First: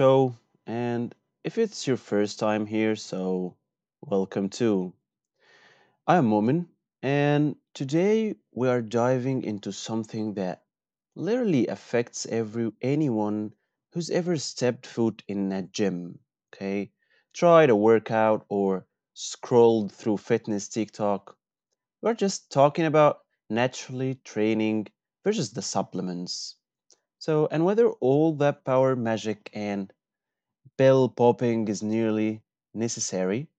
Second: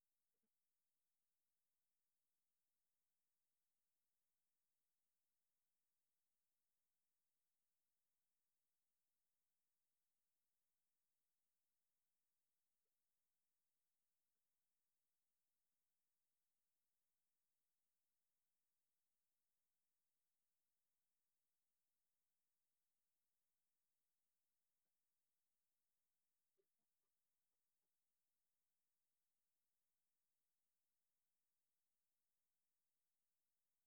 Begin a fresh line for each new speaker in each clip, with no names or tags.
show. And if it's your first time here, welcome too. I am Momin, and today we are diving into something that literally affects every anyone who's ever stepped foot in a gym. Okay, tried a workout or scrolled through fitness TikTok. We're just talking about naturally training versus the supplements. So, and whether all that power magic and bell popping is nearly necessary,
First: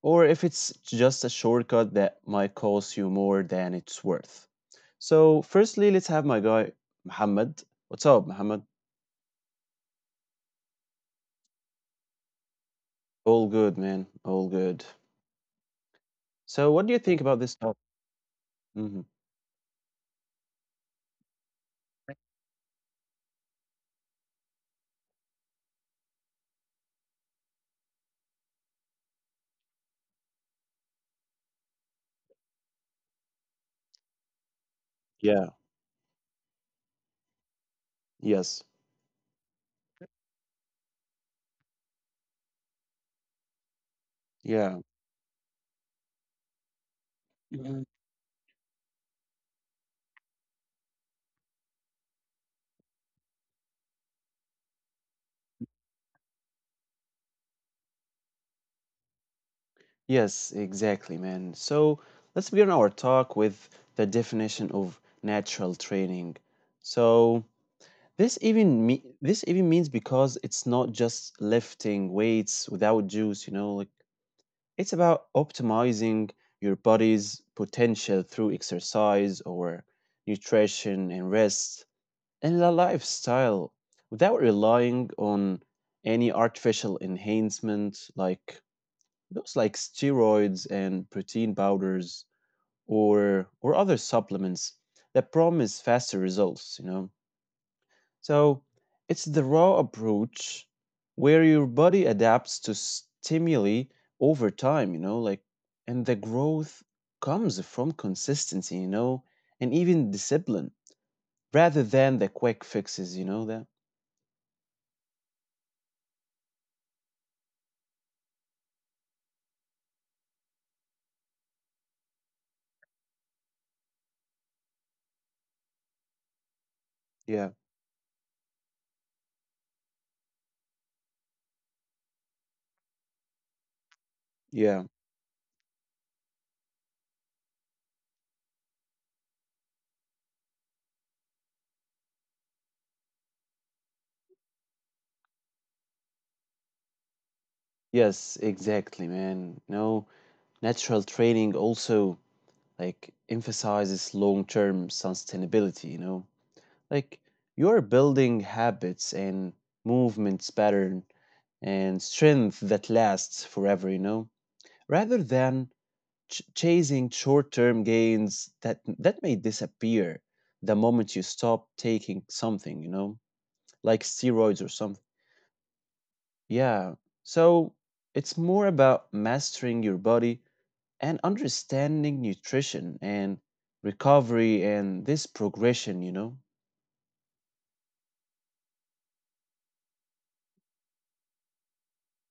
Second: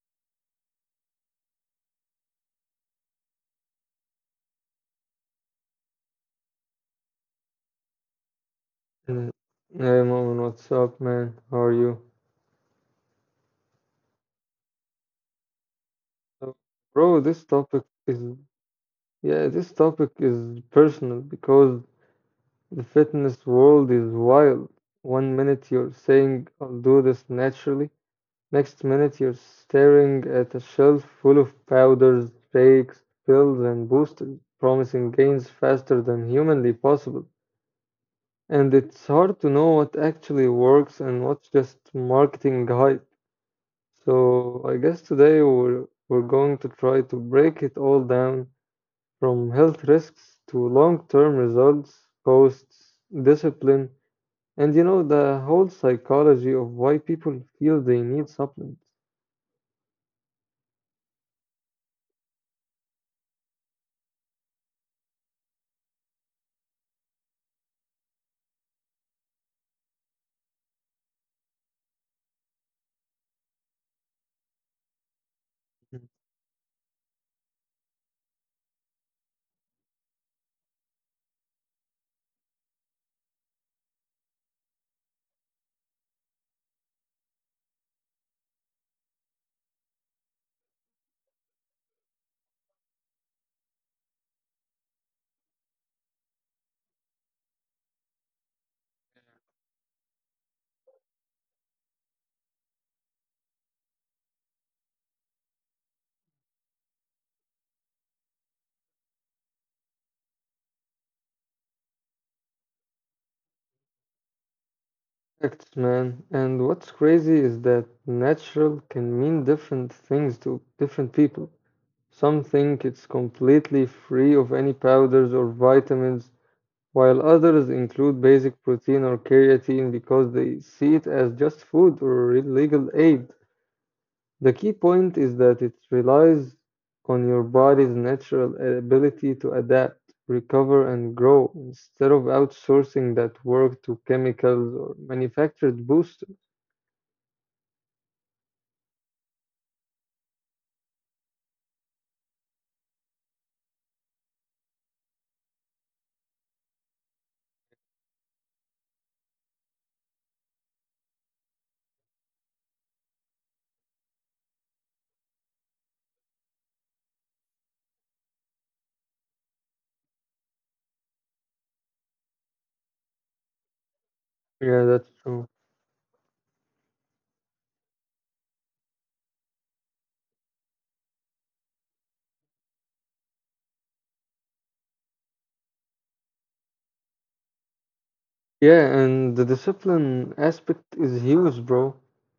or if it's just a shortcut that might cost you more than it's worth. So, firstly, let's have my guy, Muhammad. What's up, Muhammad?
Mm. Hey Momin, what's up, man? How are you?
All good, man. All good.
So,
So, what do you think
bro,
about this topic? hmm
this topic is personal because the fitness world is wild. One minute you're saying I'll do this naturally, next minute you're staring at a shelf full of powders, shakes, pills, and boosters, promising gains
Yeah.
faster than humanly possible.
Yes.
And it's hard to know what actually works and what's just marketing hype. So I
Yeah.
guess today we're going to try to break it
Mhm.
all down from health risks to long-term results, costs, discipline, and you know the whole psychology of why people feel they need supplements.
Yes, exactly, man. So, let's begin our talk with the definition of natural training. So, This even means because it's not just lifting weights without juice, like it's about optimizing your body's potential through exercise or nutrition and rest and a lifestyle without relying on any artificial enhancement like those like steroids and protein powders or other supplements that promise faster results, So it's the raw approach where your body adapts to stimuli over time, and the growth comes from consistency, and even discipline rather than the quick fixes, you know, that.
Facts, man. And what's crazy is that natural can mean different things to different people. Some think it's completely free of any powders or vitamins, while
Yeah,
others include basic protein or creatine because they see it as just food or legal aid. The key
yeah.
point is that it relies on your body's natural ability to adapt, recover, and grow instead of outsourcing that work to chemicals or manufactured boosters.
Yes, exactly, man. No, natural training also like emphasizes long-term sustainability, Like you're building habits and movements pattern and strength that lasts forever, rather than chasing short-term gains that may disappear the moment you stop taking something, like steroids or
Yeah,
something.
that's true.
Yeah. So it's more about mastering your body and understanding nutrition and recovery and this progression,
Yeah, and the discipline aspect is huge, bro.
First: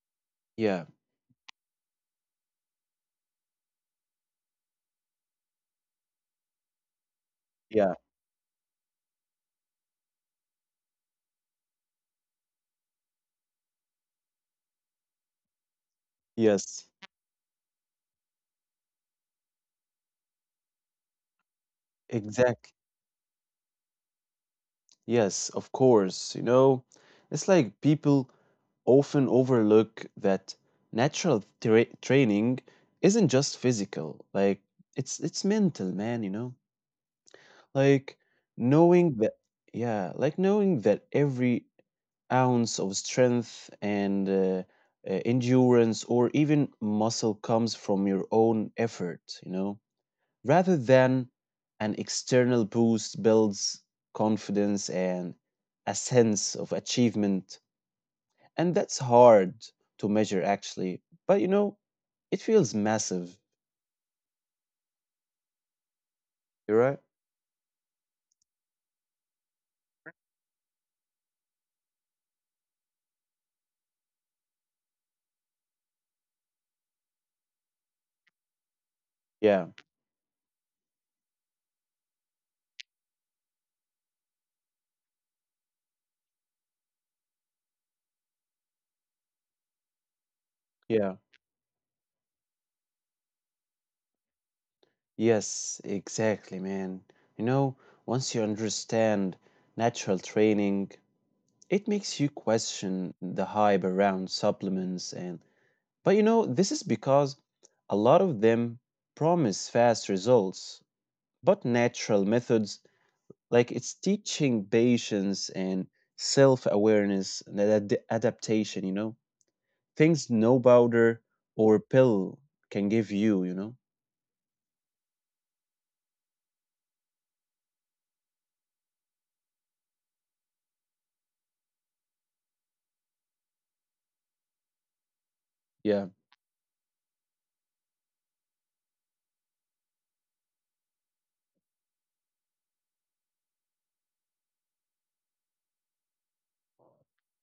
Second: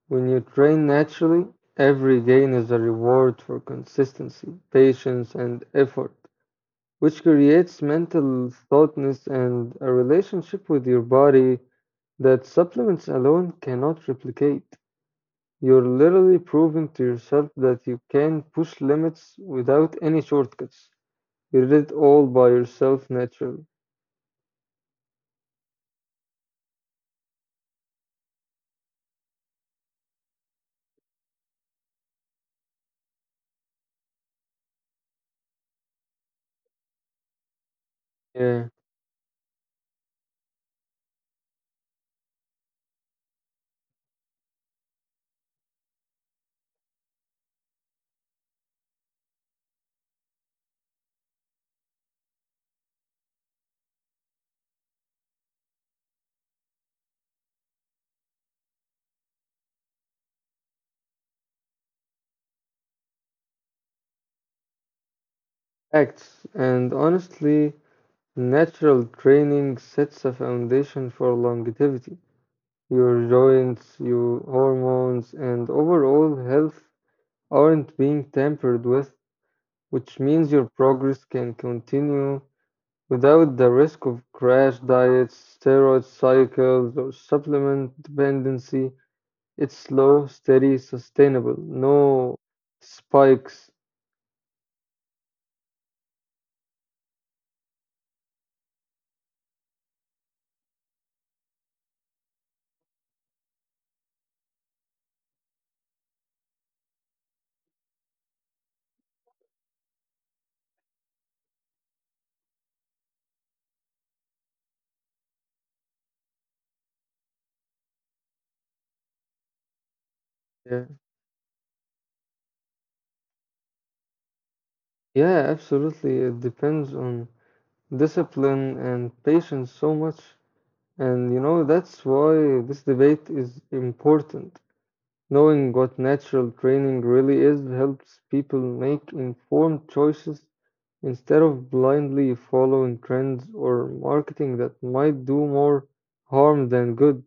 When you
Yeah,
train naturally, every gain is a reward for consistency, patience, and effort, which creates
yeah,
mental thoughtness and a relationship with your body that supplements alone cannot replicate. You're literally
yes,
proving to yourself that you can push limits without any shortcuts. You did it all by
exact.
yourself naturally.
Yes, of course. It's like people often overlook that natural training isn't just physical. Like it's mental, man, Like
Yeah,
knowing that knowing that every ounce of strength and endurance or even muscle comes from your own effort, rather than an external boost builds confidence and a sense of achievement. And that's hard to measure actually, but it feels massive.
acts. And
You're right.
honestly, natural training sets a foundation for longevity. Your joints, your hormones, and overall health aren't being tampered with,
Yeah.
which means your progress can continue without the risk of crash diets, steroid cycles, or supplement dependency. It's slow, steady,
Yeah.
sustainable. No spikes.
Yes, exactly, man. You know, once you understand natural training, it makes you question the hype around supplements. And but you know this is because a lot of them promise fast results, but natural methods, like it's teaching patience and self-awareness and adaptation, things no
Yeah,
powder or pill can give you you know
yeah, absolutely. It depends on discipline and patience so much. And you know, that's why this debate is important. Knowing
Yeah,
what natural training really is helps people make informed choices instead of blindly following trends or marketing that might do more harm than good.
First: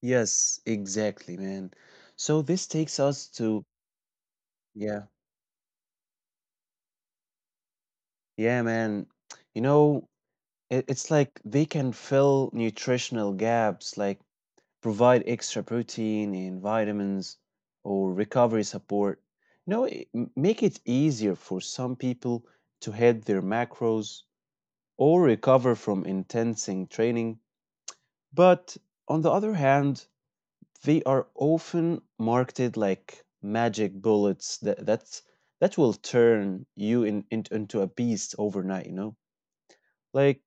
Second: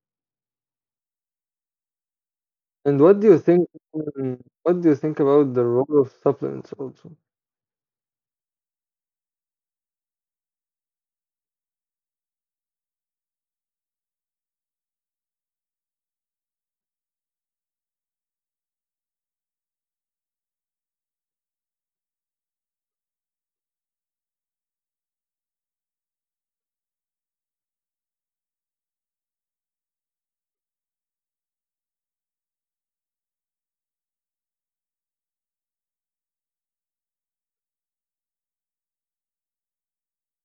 yes, exactly, man. So this takes
And what
us
do you
to—
think, what do you
yeah,
think about the role of supplements also?
yeah, man, you know it's like they can fill nutritional gaps, like provide extra protein and vitamins or recovery support. Make it easier for some people to hit their macros or recover from intensing training. But on the other hand, they are often marketed like magic bullets that will turn you into a beast overnight, like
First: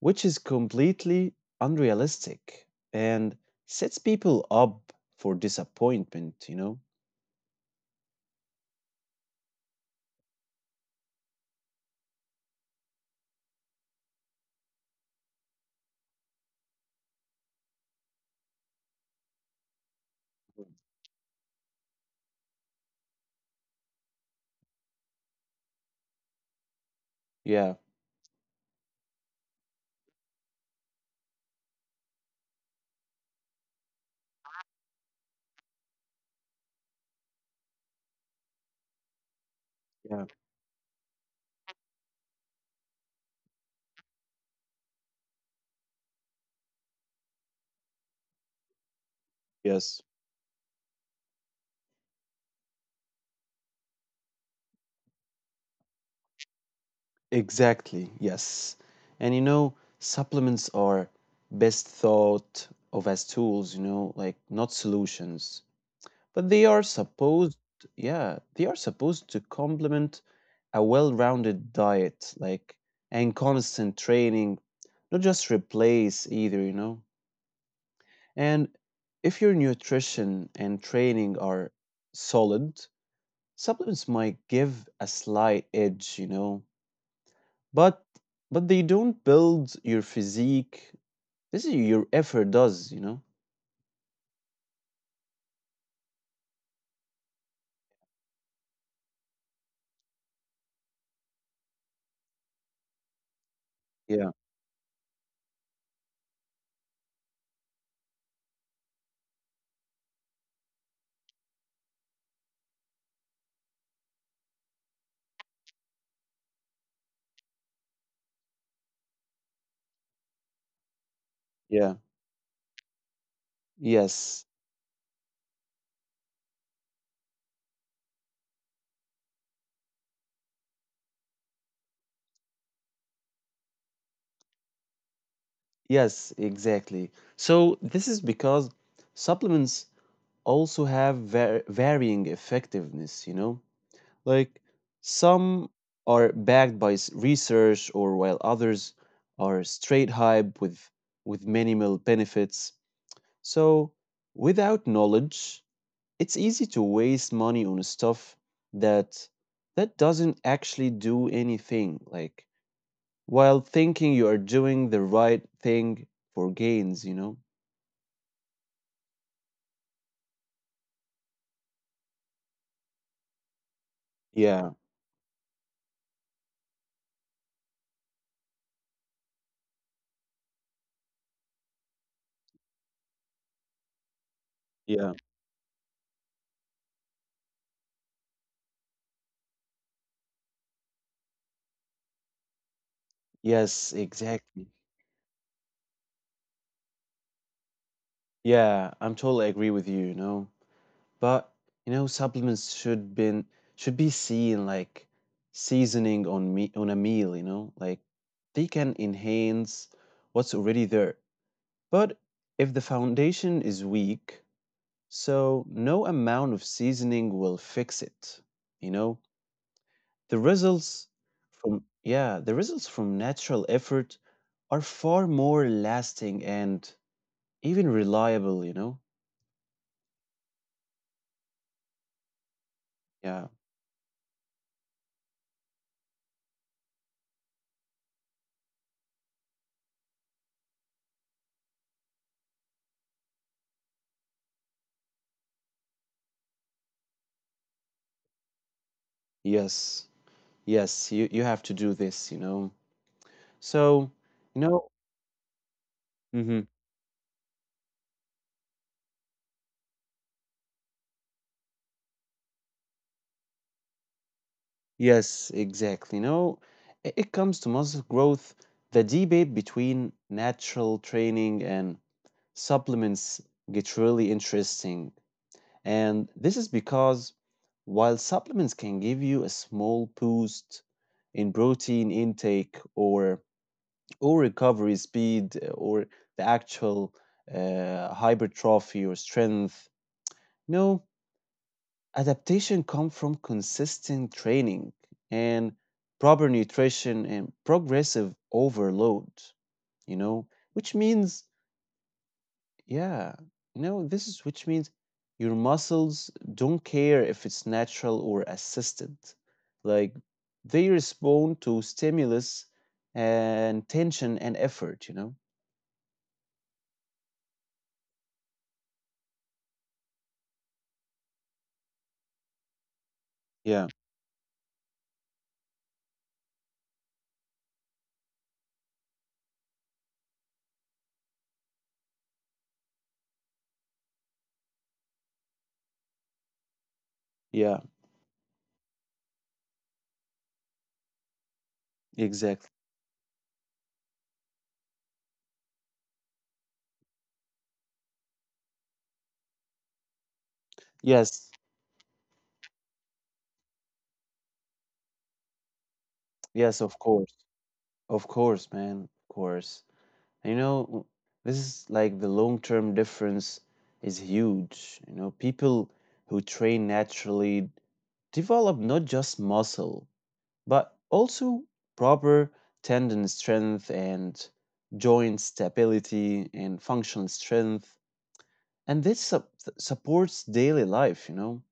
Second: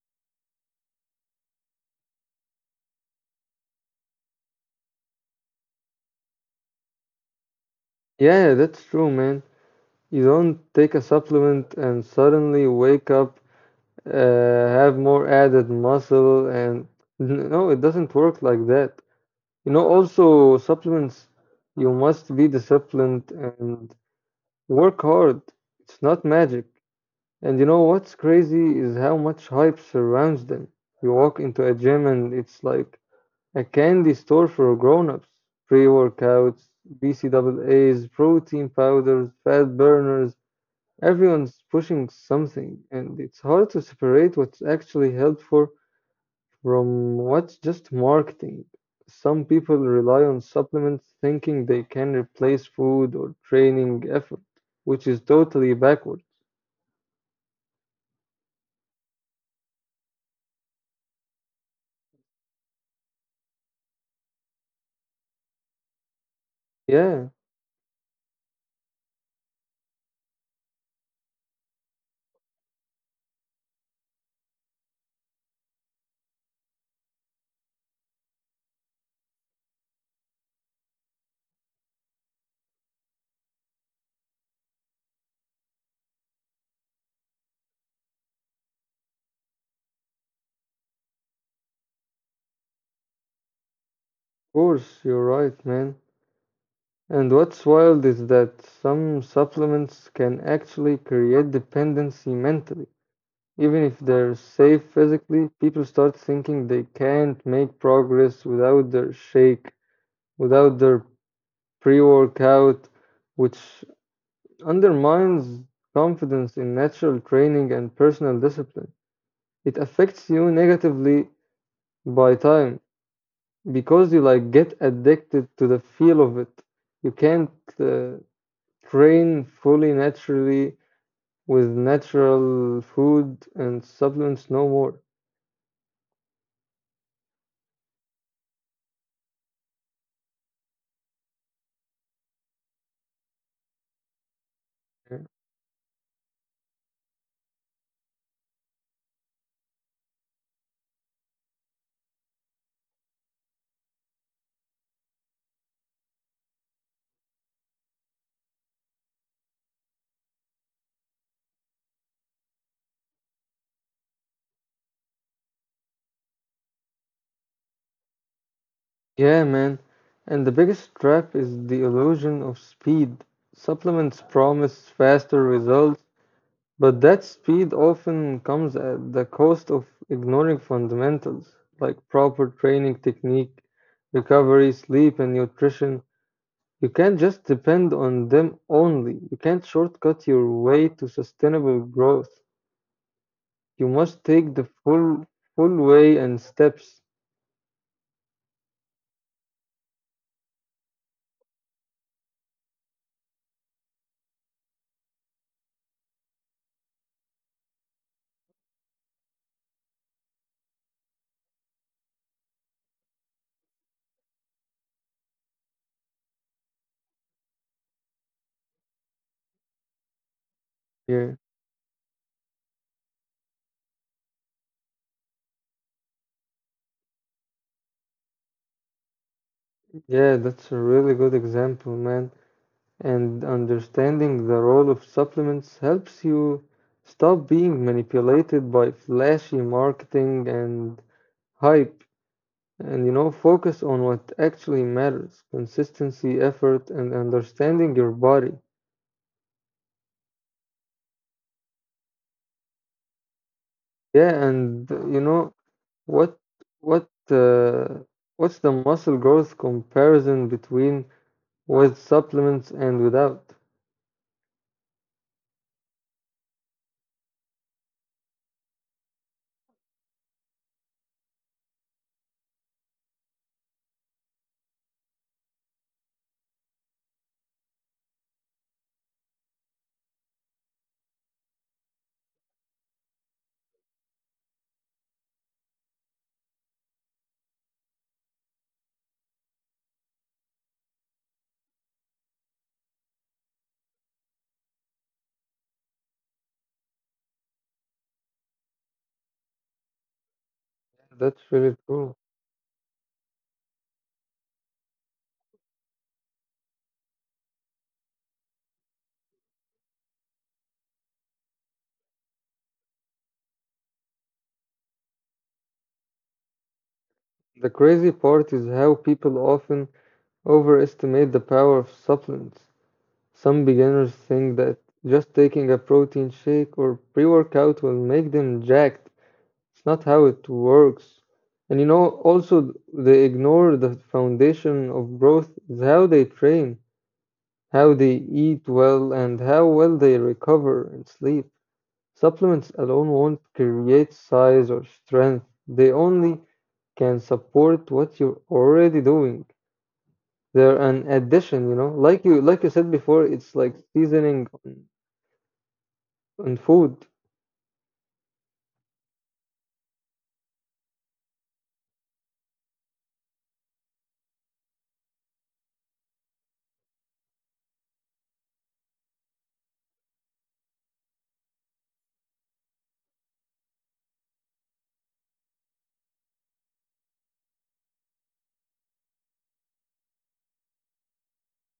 which is completely unrealistic and sets people up for disappointment,
Yeah, that's true, man. You don't take a supplement and suddenly wake up have more added muscle and no, it doesn't work like that. You know, also supplements, you must be disciplined and work hard. It's not magic. And you
yeah,
know what's crazy is how much hype surrounds them. You walk into a gym and it's like a candy store for grown-ups: pre-workouts, bcaa's, protein powders, fat
yeah,
burners. Everyone's pushing something and it's hard to separate what's actually helpful from what's just marketing. Some people
yes,
rely on supplements thinking they can replace food or training effort, which is totally backward.
exactly. Yes, and supplements are best thought of as tools, like not solutions, but they are
Yeah, of
supposed to complement a well-rounded diet, like, and constant training, not just replace either, And if your nutrition and training are solid, supplements might give a slight edge, But but they don't build your physique. This is your effort does,
course, you're right, man. And what's wild is that some supplements can actually create dependency mentally. Even if
Yeah.
they're safe physically, people start thinking they can't make progress without their shake, without their pre workout, which undermines confidence in natural training and personal discipline. It affects you negatively
Yeah.
by time because you
Yes.
like get addicted to the feel of it. You can't uh, train fully naturally with natural food and supplements no more.
Yes, exactly. So this is because supplements also have varying effectiveness, Like some are backed by research, or while others are straight hype with minimal benefits. So without knowledge, it's easy to waste money on stuff that that doesn't actually do anything. Like, while thinking you are doing the right thing for gains,
Yeah, man. And the biggest trap is the illusion of speed. Supplements
Yeah,
promise faster results, but that speed often comes at the cost of ignoring fundamentals like proper training technique, recovery,
yeah.
sleep, and nutrition. You can't just depend on them only. You can't shortcut your way to sustainable growth. You
Yes,
must take the
exactly.
full way and steps
Yeah, I'm totally agree with you, you know. But, supplements should be seen like seasoning on a meal, Like they can enhance what's already there. But if the foundation is weak, so no amount of seasoning will fix it. You know, the results
here.
the results from natural effort are far more lasting and even reliable,
Yeah, that's a really good example, man.
Yeah.
And understanding the role of supplements helps you stop being manipulated by flashy marketing and hype, and you know, focus on what actually matters: consistency, effort, and understanding your body.
Yes. Yes, you have to do this, So,
Yeah,
you know,
and you know, what
mhm,
what uh, what's the muscle growth comparison between with supplements and without?
yes, exactly. It comes to muscle growth, the debate between natural training and supplements gets really interesting. And this is because while supplements can give you a small boost in protein intake or recovery speed or the actual hypertrophy or strength, no adaptation comes from consistent training and proper nutrition and progressive overload, you know, which
That's
means,
really true.
yeah, you know, this is which means your muscles don't care if it's natural or assisted. Like they respond to stimulus and tension and effort,
The crazy part is how people often overestimate the power of supplements. Some
Yeah,
beginners think that just taking a protein shake or pre workout will make them jacked. It's not how it works. And you know, also, they ignore the foundation of growth is how they train, how
yeah,
they eat well, and how well they recover and sleep. Supplements
exactly.
alone won't create size or strength, they only can support what you're already doing. They're an
Yes,
addition, you know. Like you said before, it's like seasoning on
yes, of
food.
course. Of course, man, of course. You know, this is like the long-term difference is huge. People who train naturally develop not just muscle, but also proper tendon strength and joint stability and functional strength. And this supports daily life,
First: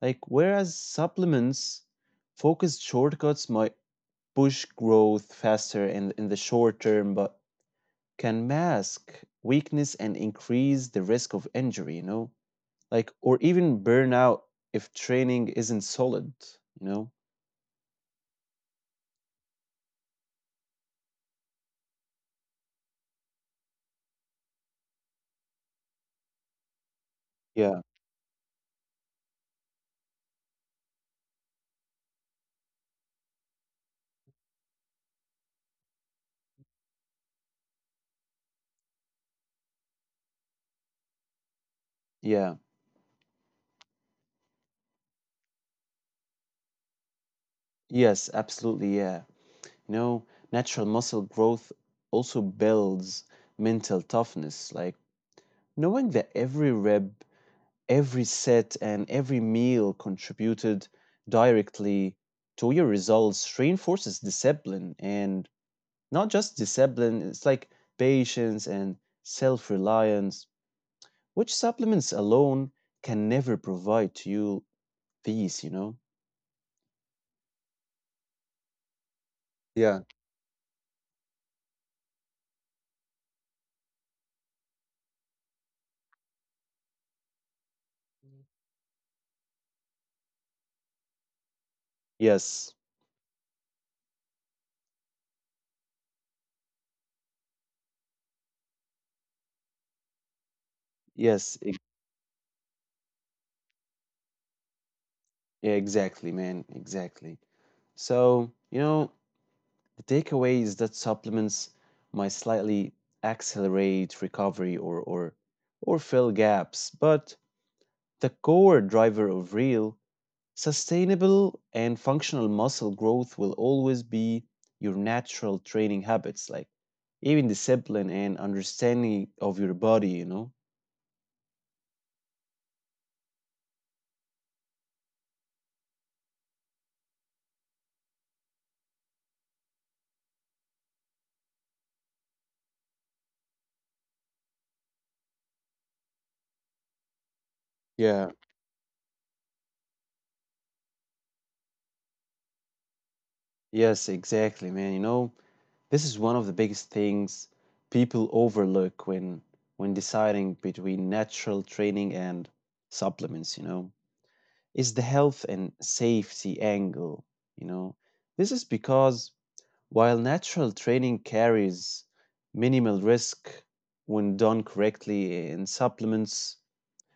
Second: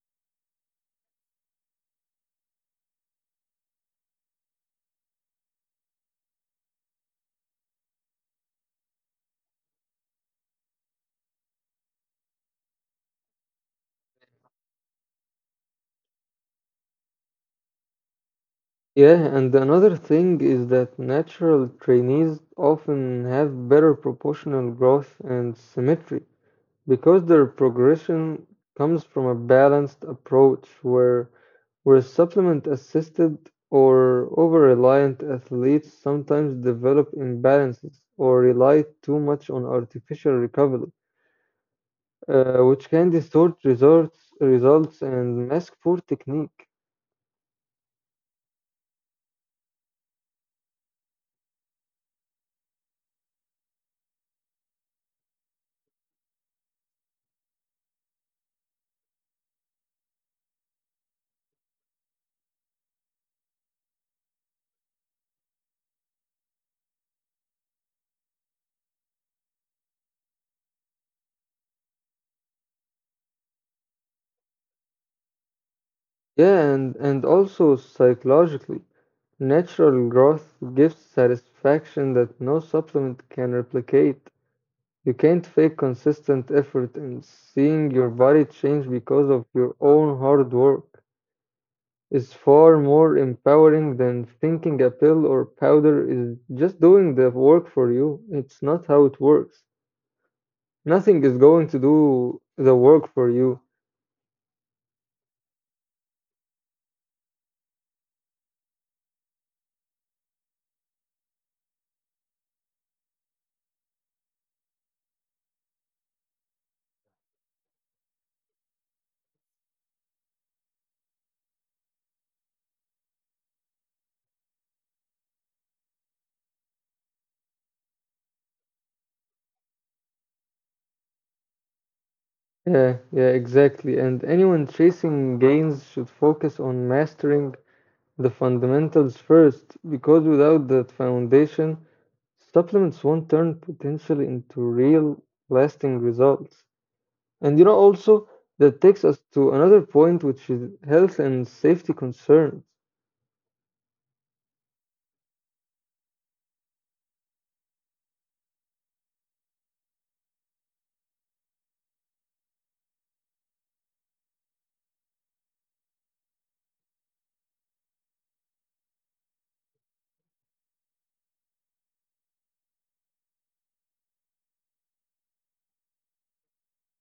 Like, whereas supplements, focused shortcuts might push growth faster in the short term, but can mask weakness and increase the risk of injury, like, or even burnout if training isn't solid, you know?
Yeah, and another thing is that natural trainees often have better proportional growth and symmetry because their
Yeah.
progression comes from a balanced approach, where supplement assisted or over reliant athletes sometimes develop imbalances or rely too much on artificial recovery.
Yeah.
Which can distort results and mask poor technique.
Yes, absolutely. Yeah. You know, natural muscle growth also builds mental toughness, like knowing that every rep, every set, and every meal contributed directly to your results reinforces discipline and— not just discipline, it's like patience and self reliance, which supplements alone can never provide to you these,
Yeah, and also psychologically, natural
Yeah.
growth gives satisfaction that no supplement can replicate. You can't fake consistent effort, and seeing your body change because of your own hard work is far
Yes,
more empowering than thinking a pill or powder is just doing the work for you. It's not how it works. Nothing is
yes,
going to do the work for you.
exactly, man, exactly. So, the takeaway is that supplements might slightly accelerate recovery or fill gaps, but the core driver of real sustainable and functional muscle growth will always be your natural training habits, like even discipline and understanding of your body,
Yeah, yeah, exactly. And anyone chasing gains should focus on mastering the fundamentals first, because without that foundation, supplements won't turn potential into real lasting results. And you know,
Yeah,
also, that takes us to another point, which is health and safety concerns.
yes, exactly, man. This is one of the biggest things people overlook when deciding between natural training and supplements, is the health and safety angle, you know. This is because while natural training carries minimal risk when done correctly in supplements,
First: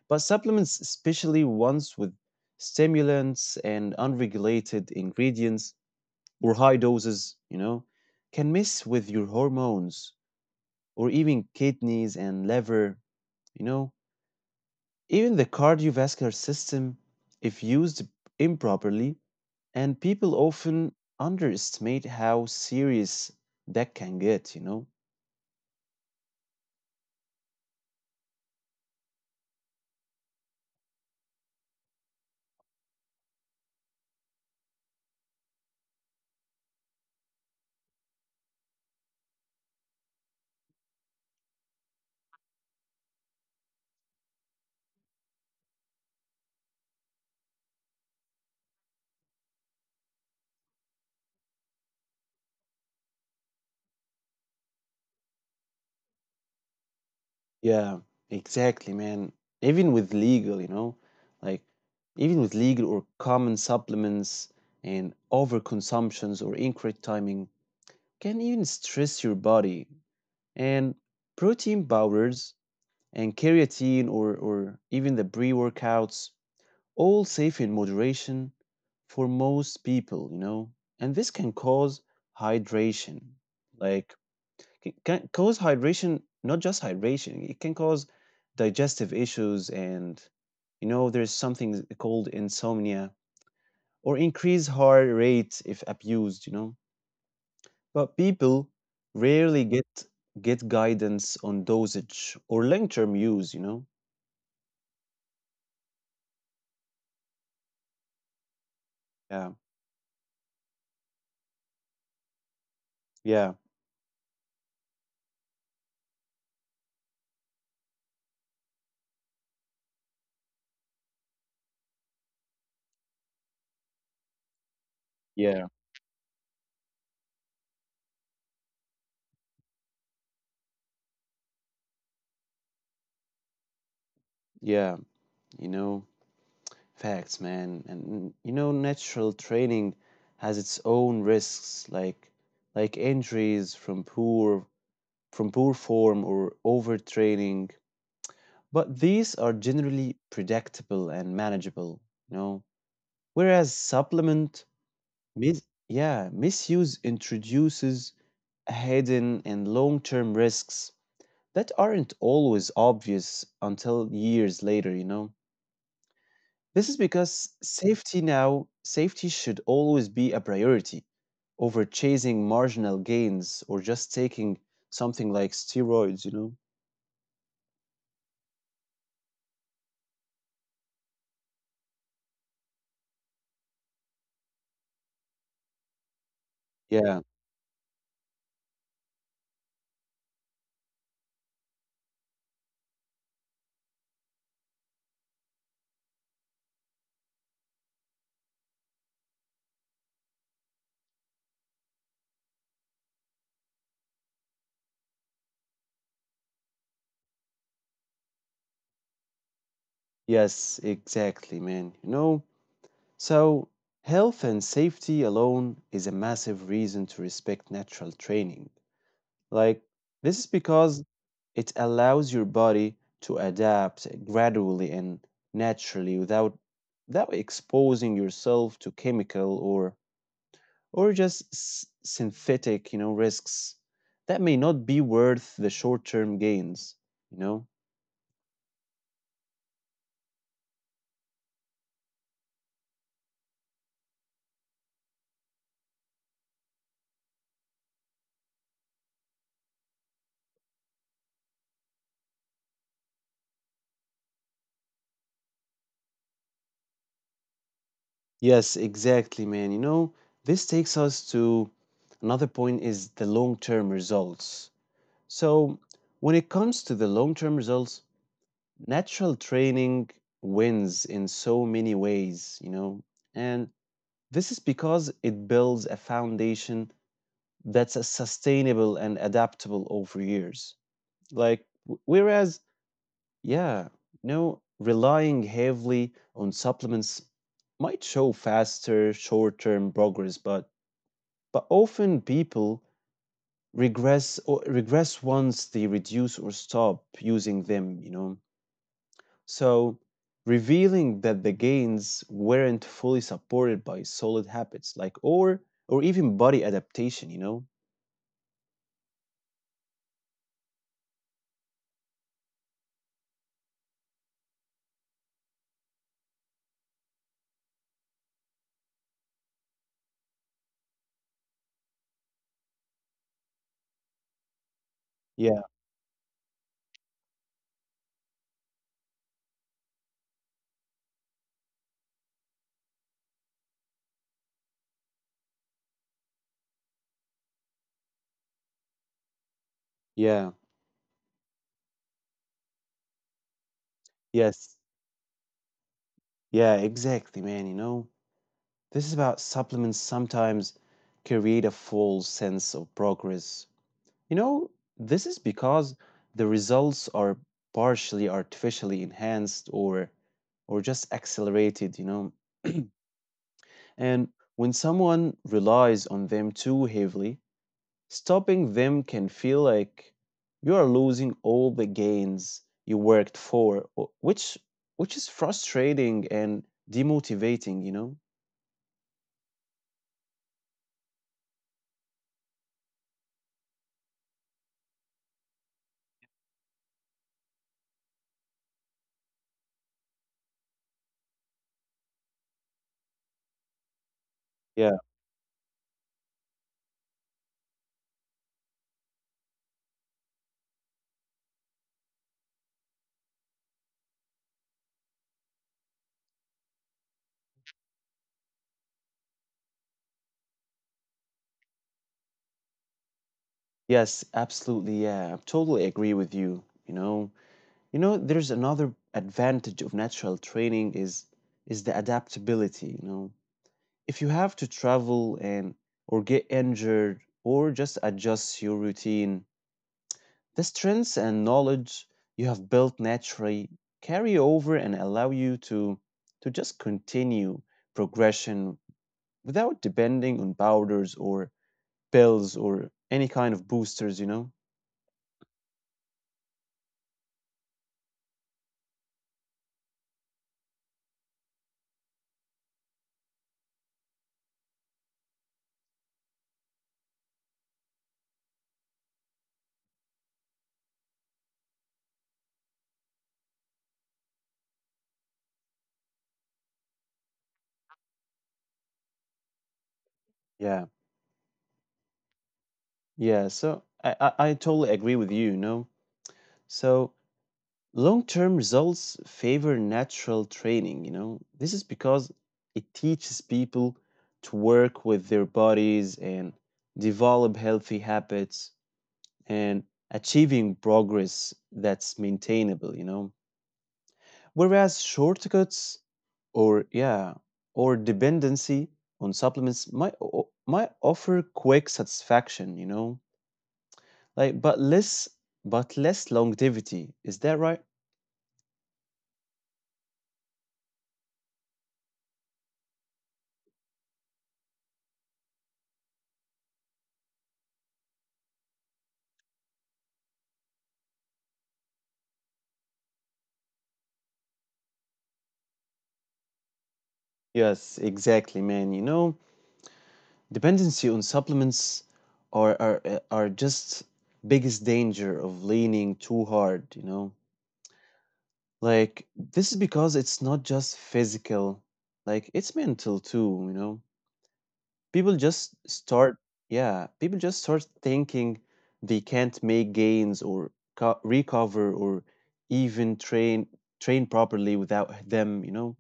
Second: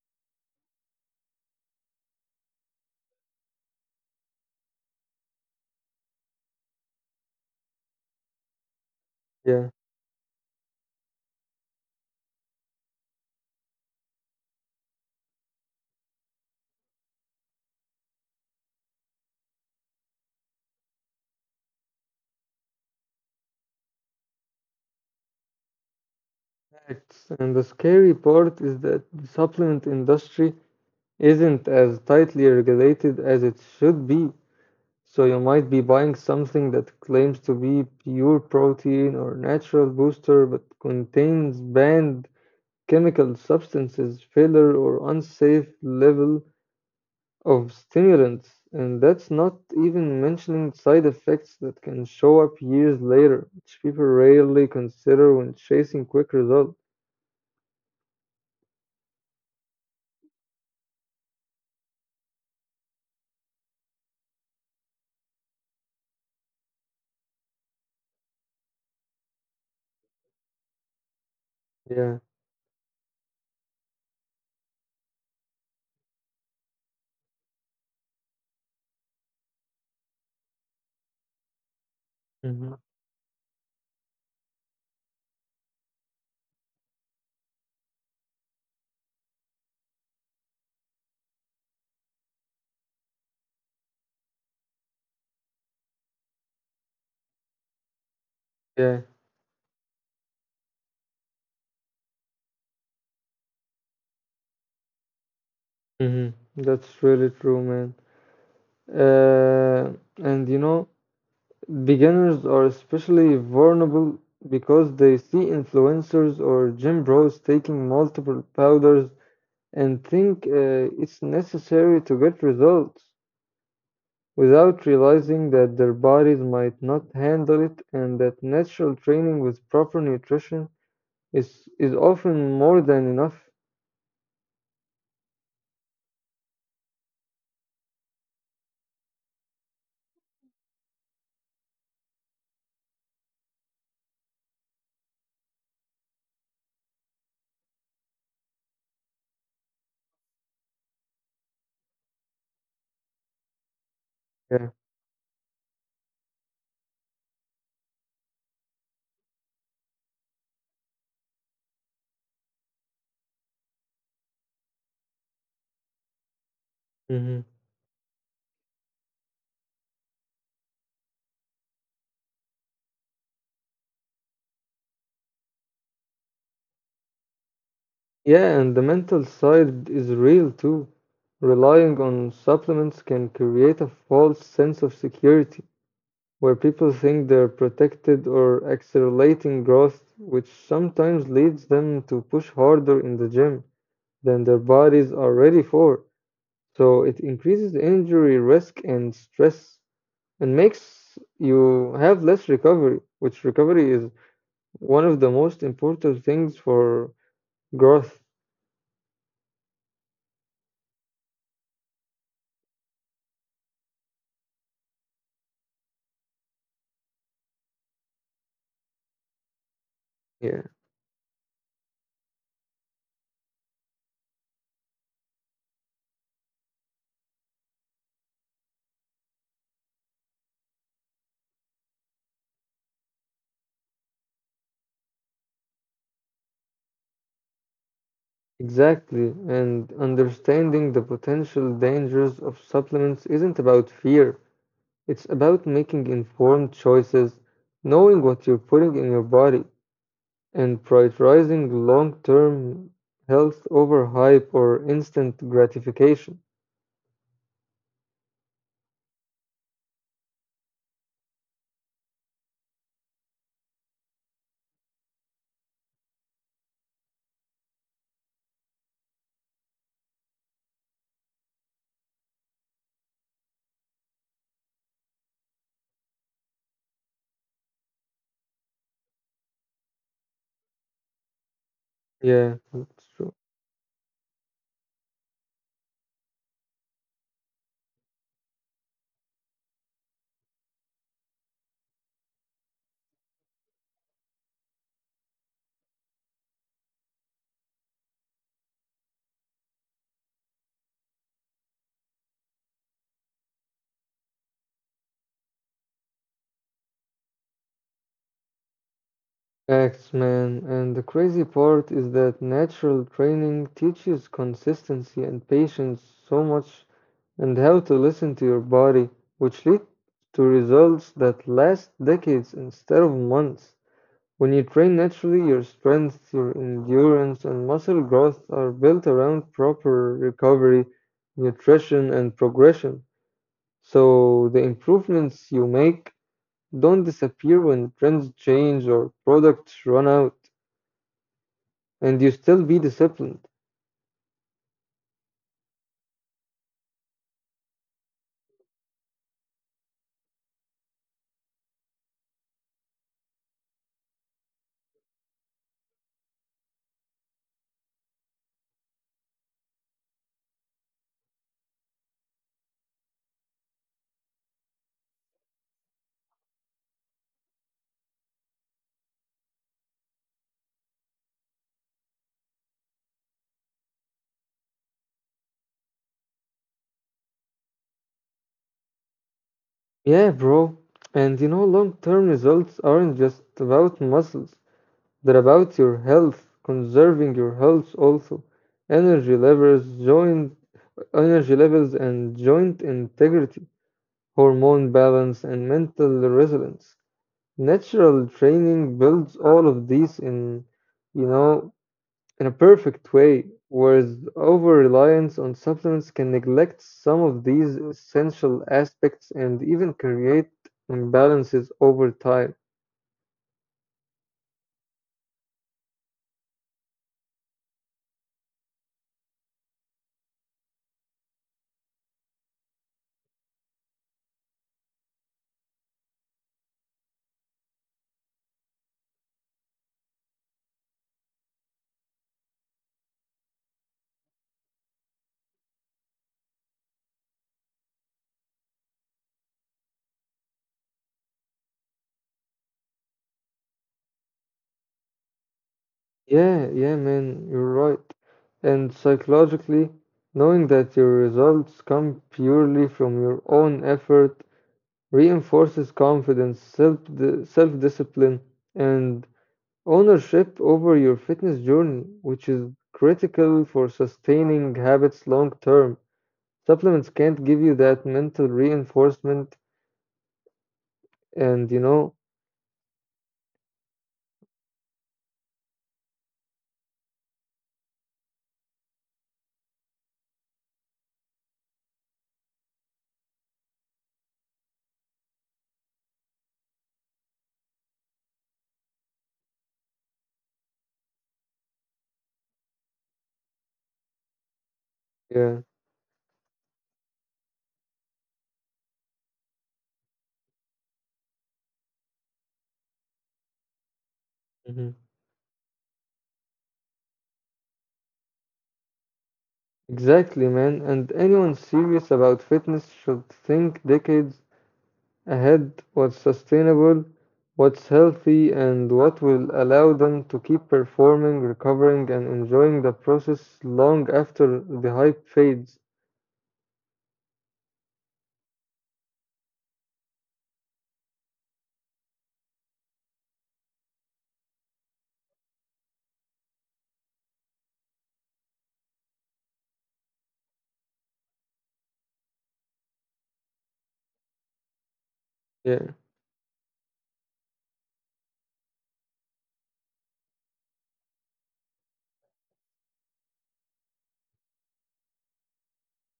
but supplements, especially ones with stimulants and unregulated ingredients or high doses, can mess with your
Yeah,
hormones or even kidneys and liver, you know, even the cardiovascular system if used improperly. And people often underestimate how serious that can get,
facts. And the scary part is that the supplement industry isn't as tightly regulated as it should be. So you might be buying something that claims to be pure protein or natural booster but contains banned chemical substances, filler or unsafe level of stimulants. And that's not even mentioning side effects that can show up years later, which people rarely consider when chasing quick results.
Yeah, exactly, man. Even with legal, you know, like Even with legal or common supplements and overconsumptions or incorrect timing can even stress your body. And protein
Yeah.
powders and creatine, or even the pre workouts, all safe in moderation for most people, and this
Hmm.
hydration, like can cause hydration— not just hydration, it can cause digestive issues and there's something called insomnia or increased heart rate if abused, But
Yeah.
people rarely get guidance on dosage or long-term use,
Hmm. That's really true, man.
Yeah.
Uh, and you know, beginners are especially
Yeah.
vulnerable because they see influencers or gym bros taking multiple powders and think it's necessary to get results without realizing that their
Yeah.
bodies might not handle it, and that natural training with proper nutrition is often more than enough.
Yeah. You know, facts, man. And natural training has its own risks, like injuries from poor form or overtraining, but these are generally predictable and manageable, you know. Whereas
Yeah.
misuse introduces hidden and long-term risks that aren't always obvious until years later, This is
Hmm.
because safety should always be a priority over chasing marginal gains or just taking something like steroids,
Yeah, and the mental side is real too. Relying on supplements can create a false sense of security where people think they're
Yeah.
protected or accelerating growth, which sometimes leads them to push harder in the gym than their bodies are ready for. So it increases injury risk and stress and makes you have less recovery, which recovery is one of the most important things for growth.
Yes, exactly, man. So health and safety alone is a massive reason to respect natural training. Like,
Yeah,
this is because it allows your body to adapt gradually and naturally without exposing yourself to chemical or just synthetic, risks that may not be worth the short-term gains, you know?
exactly. And understanding the potential dangers of supplements isn't about fear. It's about making informed choices, knowing what you're putting in your body, and prioritizing long term health over hype or instant gratification.
Yes, exactly, man. This takes us to another point, is the long-term results. So, when it comes to the long-term results, natural training wins in so many ways, And this is because it builds a foundation that's a sustainable and adaptable over years. Like
Yeah,
whereas
that's true.
yeah, no, relying heavily on supplements might show faster short-term progress, but often people regress once they reduce or stop using them, So revealing that the gains weren't fully supported by solid habits, like, or even body adaptation,
Facts, man. And the crazy part is that natural training teaches consistency and patience so much, and how to listen to your body, which lead to results that last decades instead of months. When you train naturally, your
Yeah,
strength, your endurance, and muscle growth are built around proper recovery, nutrition, and progression. So the improvements you make don't disappear when trends change or products run out,
yeah,
and you still be disciplined.
yes. Yeah, exactly, man, This is about supplements sometimes create a false sense of progress. You know, this is because the results are partially artificially enhanced or just accelerated, And when someone relies on them too heavily, stopping them can feel like you are losing all the gains you worked for, which is frustrating and demotivating,
Yeah, bro. And you know, long term results aren't just about muscles, they're about your health, conserving your health also, joint energy levels and joint integrity, hormone
Yeah.
balance, and mental resilience. Natural training builds all of these in, you know, in a perfect way, whereas over reliance on supplements can neglect some of these essential aspects and even create imbalances over time.
Yes, absolutely. Yeah, I totally agree with you. There's another advantage of natural training is the adaptability. You know. If you have to travel and or get injured or just adjust your routine, the strengths and knowledge you have built naturally carry over and allow you to just continue progression without depending on powders or pills or any kind of boosters. You know.
Yeah, yeah, man, you're right. And psychologically, knowing that your results come purely from your own effort reinforces confidence, self discipline, and ownership over your fitness journey, which is critical for sustaining habits long term. Supplements can't give you that mental reinforcement,
Yeah.
and you know,
Yeah. So I totally agree with you. You know. So long-term results favor natural training. You know. This is because it teaches people to work with their bodies and develop healthy habits and achieving progress that's maintainable. You know. Whereas
yeah,
shortcuts or yeah, or dependency on supplements might might offer quick satisfaction, you know like,
mhm,
but less longevity. Is that right?
exactly, man. And anyone serious about fitness should think decades ahead what's sustainable, what's healthy, and what will allow them to keep performing, recovering, and enjoying the process long after the hype fades.
Yes, exactly, man. You know, dependency on supplements are are just biggest danger of leaning too hard. You know. Like, this is because it's not just physical, like, it's mental too. You know? People just
Yeah.
start, yeah, people just start thinking they can't make gains or recover or even train properly without them. You know?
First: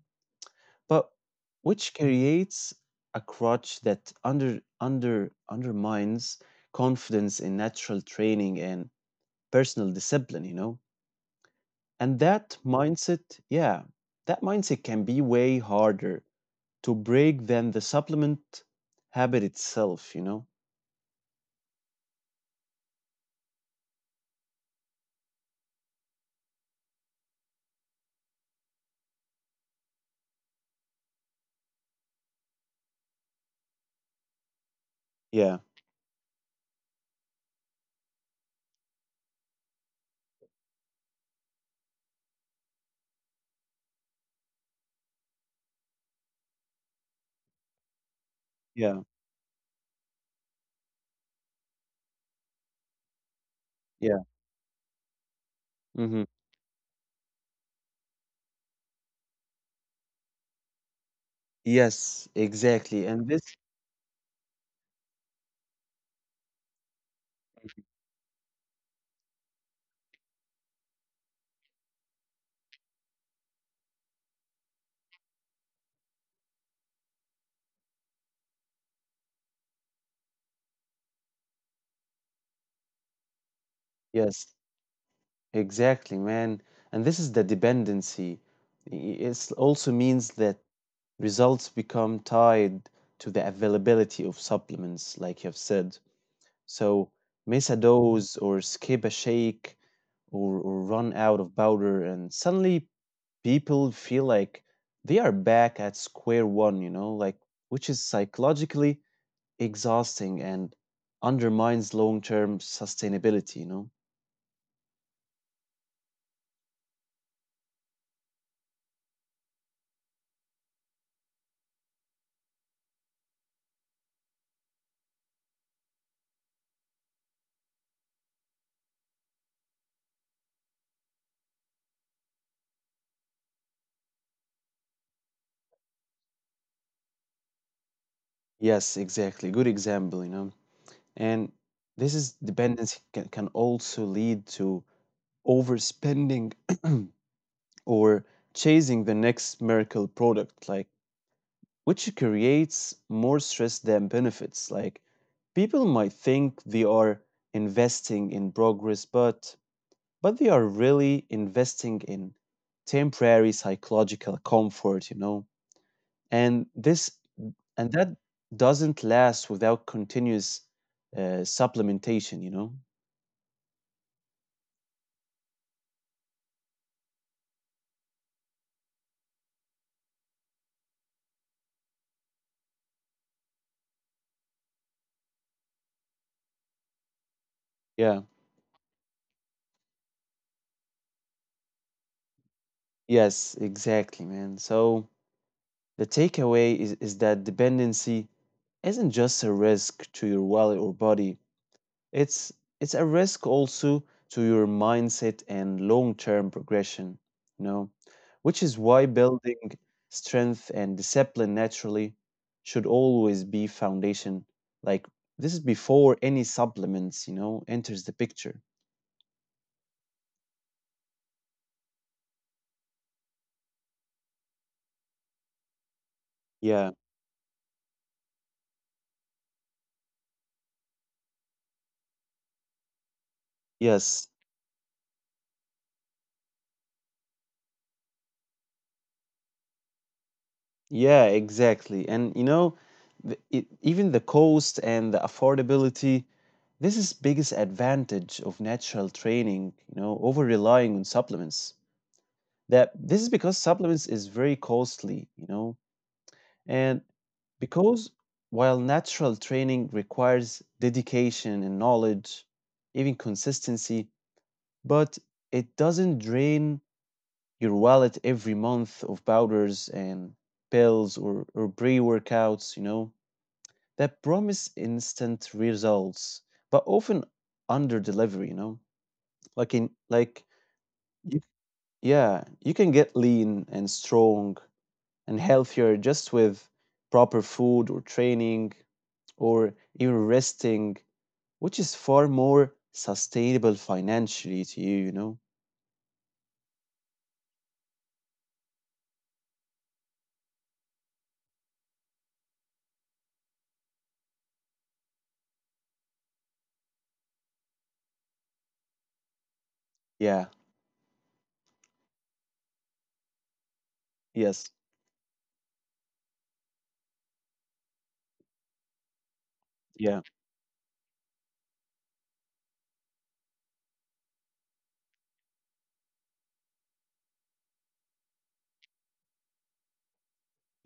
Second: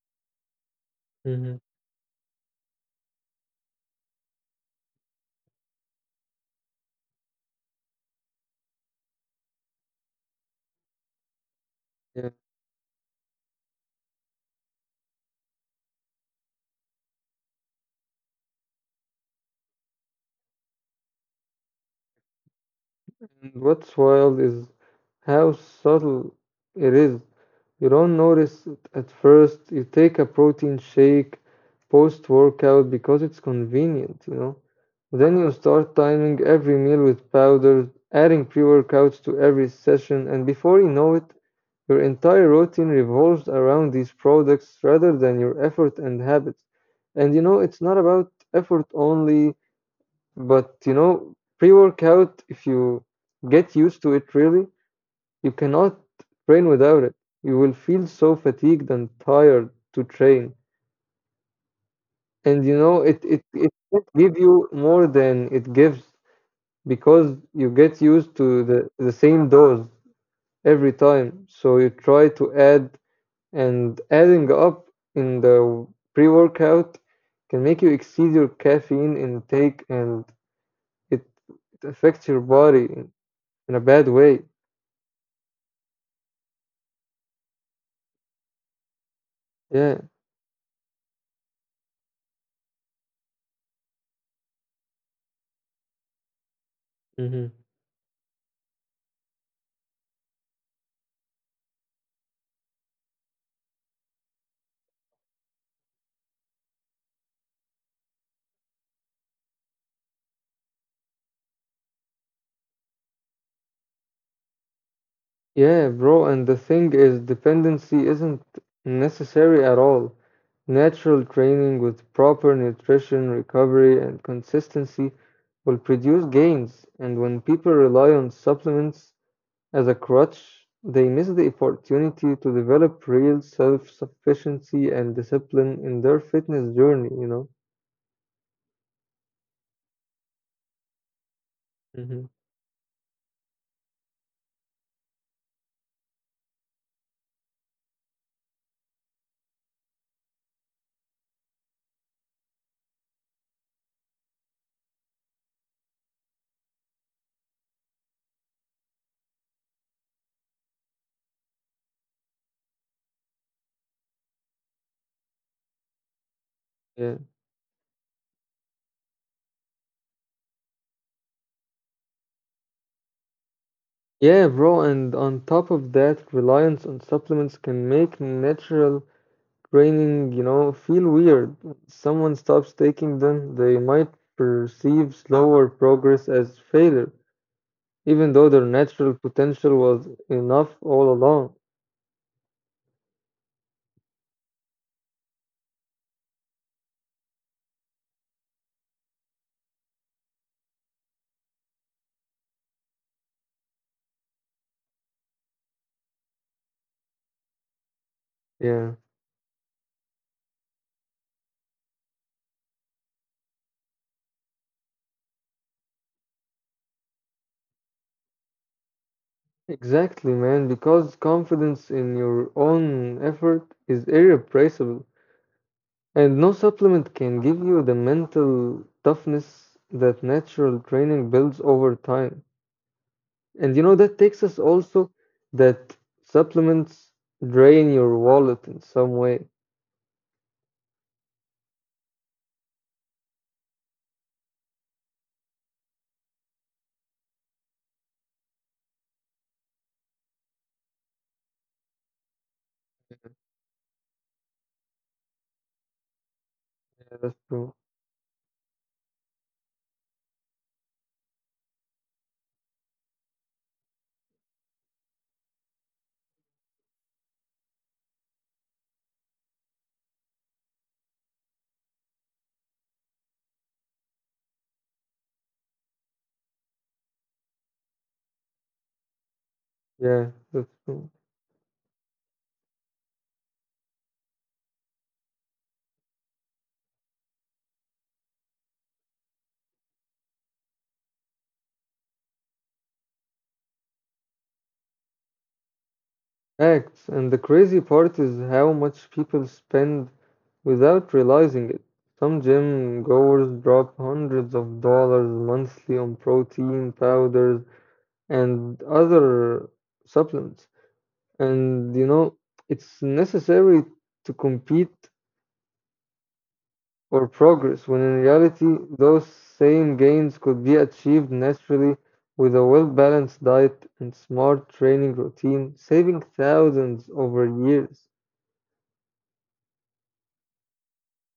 But
Hmm.
which creates a crutch that undermines confidence in natural training and personal discipline. You know? And
Yeah.
that mindset yeah That mindset can be way harder to break than the supplement habit itself. You know
And what's wild is how subtle it is. You don't notice it at first. You take a protein shake post workout because it's convenient, you know. Then you
yeah
start timing every meal with powders, adding pre-workouts to every session, and before you know it, your entire routine revolves around these products rather than your effort and habits. And you know, it's not about effort
yeah
only, but you know, pre-workout, if you get used to
yeah.
it really, you cannot
Hmm.
train without it. You will feel so fatigued and tired to train.
Yes,
And you
exactly.
know,
and this
it can't give you more than it gives because you get used to the same dose every time. So you try to add, and adding up in the pre workout can make you exceed your caffeine intake and it, it affects your body in a bad way.
Yes, exactly, man. And this is the dependency. It also
Yeah.
means that results become tied to the availability of supplements, like you've said. So miss a dose or skip a shake or run out of powder, and suddenly people feel like they are back at square one, you know, like, which is psychologically exhausting and undermines long term sustainability. You know.
Yeah, bro, and the thing is, dependency isn't necessary at all. Natural training with proper nutrition, recovery, and consistency will produce gains. And when people rely on supplements as a crutch, they miss the opportunity to develop real self-sufficiency and discipline in their fitness journey, you know?
Yes, exactly. Good example. You know. And this is
Hmm.
dependency can also lead to overspending or chasing the next miracle product, like, which creates more stress than benefits. Like, people might think they are investing in progress, but they are really investing in temporary psychological comfort. You know. And this
Yeah.
and that doesn't last without continuous supplementation. You know.
Yeah, bro, and on top of that, reliance on supplements can make natural training, you know, feel weird. When someone stops taking them, they might perceive slower progress as failure,
Yeah.
even though their natural potential was enough all along.
Yes, exactly, man. So the takeaway is that dependency isn't just a risk to your wallet or body. It's it's a risk also to your mindset and long-term progression, you know, which is
Yeah,
why building strength and discipline naturally should always be foundation. Like, this is before any supplements you know, enters the picture.
exactly, man, because confidence in your own effort is irreplaceable, and no
Yeah.
supplement can give you the mental toughness that natural training builds over time. And you
Yes.
know, that takes us also that supplements drain your wallet in some way.
Yeah, exactly. And you know, even the cost and the affordability, this is biggest advantage of natural training you know, over relying on supplements. That this is because supplements is very costly, you know, and
Yeah, that's true.
because while natural training requires dedication and knowledge, even consistency, but it doesn't drain your wallet every month of powders and pills or pre workouts, you know, that promise instant results, but often under delivery, you know, like in, like,
Yeah, that's true.
you, yeah, you can get lean and strong and healthier just with proper food or training or even resting, which is far more sustainable financially to you. You know?
Facts. And the crazy part is how much people spend without realizing it. Some gym goers drop hundreds of dollars monthly on protein powders and other
Yeah,
supplements. And you know, it's necessary to
yes,
compete or progress, when in reality, those same gains
yeah,
could be achieved naturally with a well balanced diet and smart training routine, saving thousands over years.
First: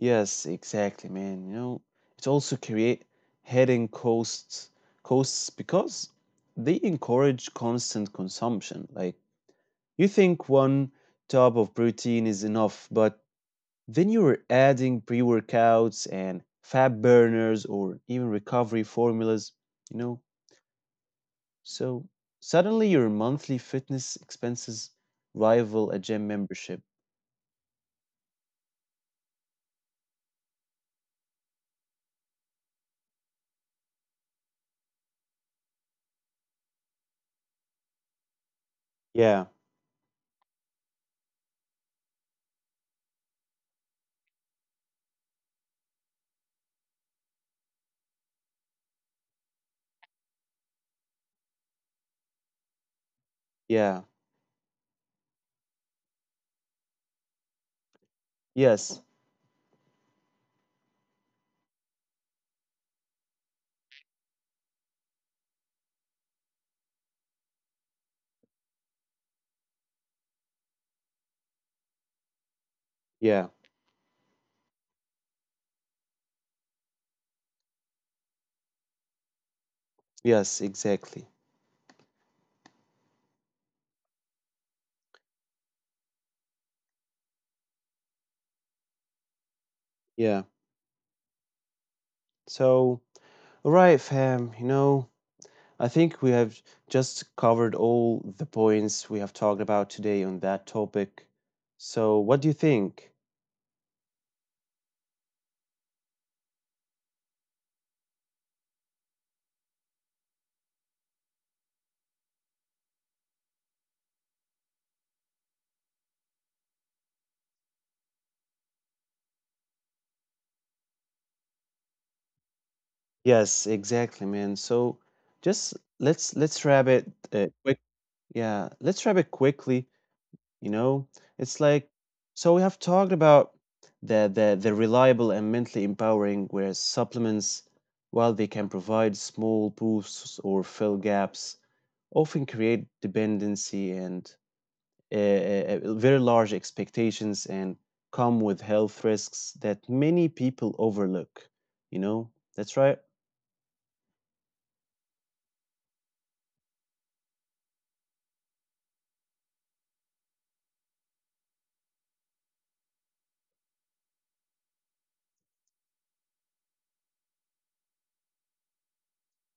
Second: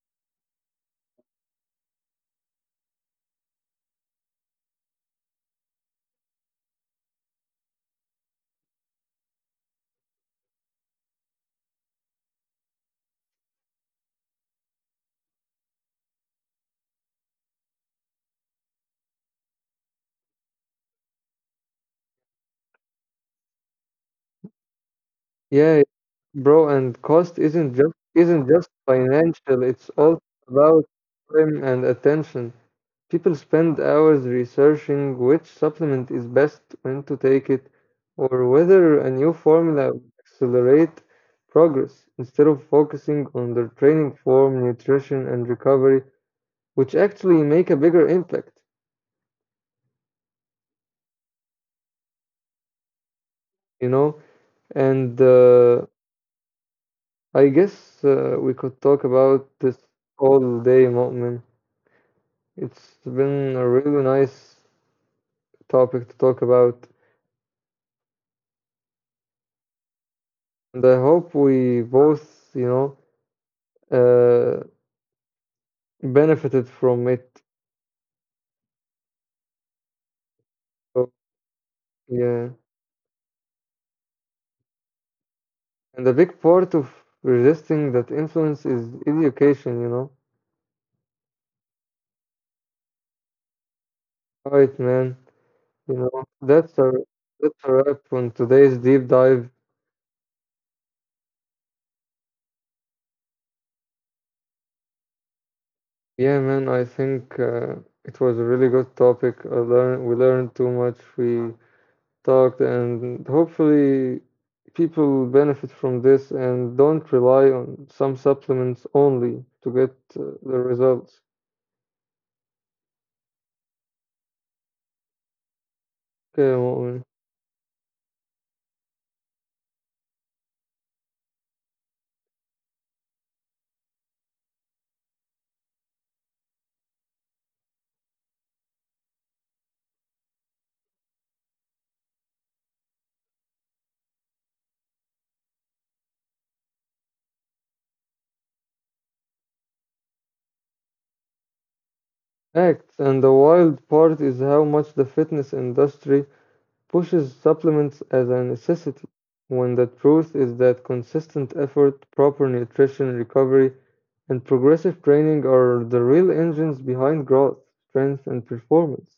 yes, exactly, man. You know, it also create hidden costs because they encourage constant consumption. Like, you think one tub of protein is enough, but then you are adding pre workouts and fat burners or even recovery formulas. You know. So suddenly your monthly fitness expenses
Yeah,
rival a gym
bro,
membership.
and cost isn't just financial, it's also about time and attention. People spend hours researching which supplement is best, when to take it, or whether a new
Yeah,
formula will accelerate progress instead of focusing on their training form, nutrition, and recovery, which actually make a bigger impact, you
yeah,
know? And I guess we could
yes,
talk about this all day, Mu'min. It's been a really nice topic to talk about, and I hope we both, you know,
yeah,
uh, benefited from it.
yes, exactly.
So, yeah, and a big part of resisting that influence is education, you know.
Yeah. So, all right, fam,
All
you
right,
know,
man.
I
You
think
know,
we have just
that's
covered
a wrap
all
on
the
today's
points
deep
we have
dive.
talked about today on that topic. So, what do you think?
Yeah, man. I think it was a really good topic. I learned, we learned too much. We talked, and hopefully, people benefit from this and don't rely on some supplements only to get the results.
Yes, exactly, man. So just let's
Okay,
wrap it
Mo'min.
quick. Yeah, let's wrap it quickly. You know, it's like, so we have talked about the reliable and mentally empowering, where supplements, while they can provide small boosts or fill gaps, often create dependency and very large expectations and come with health risks that many people overlook. You know, that's right.
Correct, and the wild part is how much the fitness industry pushes supplements as a necessity, when the truth is that consistent effort, proper nutrition, recovery, and progressive training are the real engines behind growth, strength, and performance.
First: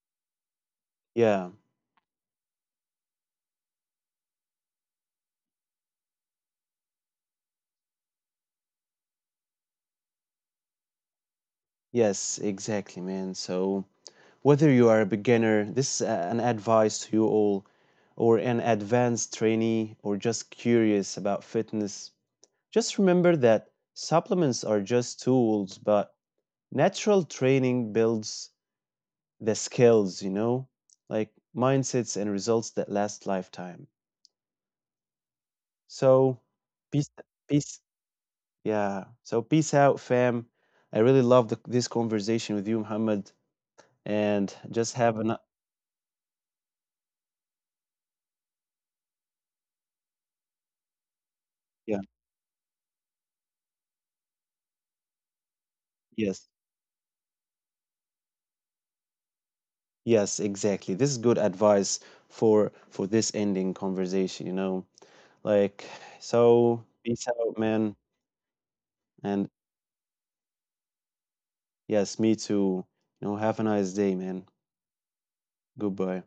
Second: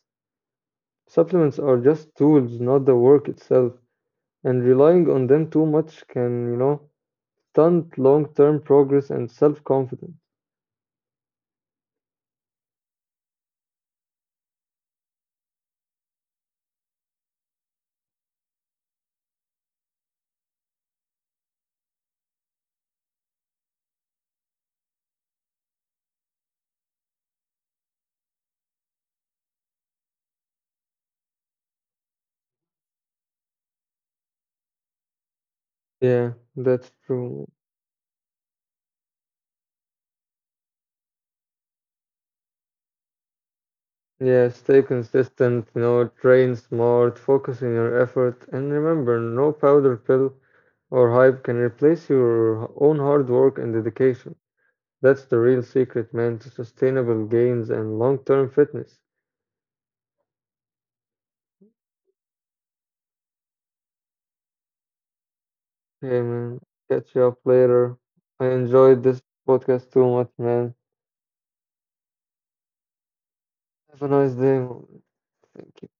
Yeah.
Supplements are just tools, not the work itself, and relying on them too much can, you know, stunt long-term progress and self-confidence.
Yes, exactly, man. So, whether you are a beginner, this is an advice to you all, or an advanced trainee, or just curious about fitness, just remember that supplements are just tools, but natural training builds the skills, you know, like mindsets and results that last lifetime.
Yeah,
So,
that's
peace,
true.
peace, yeah. So, peace out, fam. I really love this conversation with you, Muhammad,
Yeah,
and
stay
just have an,
consistent, you know, train smart, focus on your effort, and remember, no powder pill or hype can
yeah.
replace your own hard work and dedication. That's the real secret, man, to
Yes,
sustainable gains and long-term fitness.
yes, exactly. This is good advice for this ending conversation. You know. Like,
Hey, man,
so peace
catch you
out,
up
man.
later. I enjoyed
And
this podcast too much, man.
yes, me too. You know, have a nice day,
Have a
man.
nice day, man. Thank you.
Goodbye.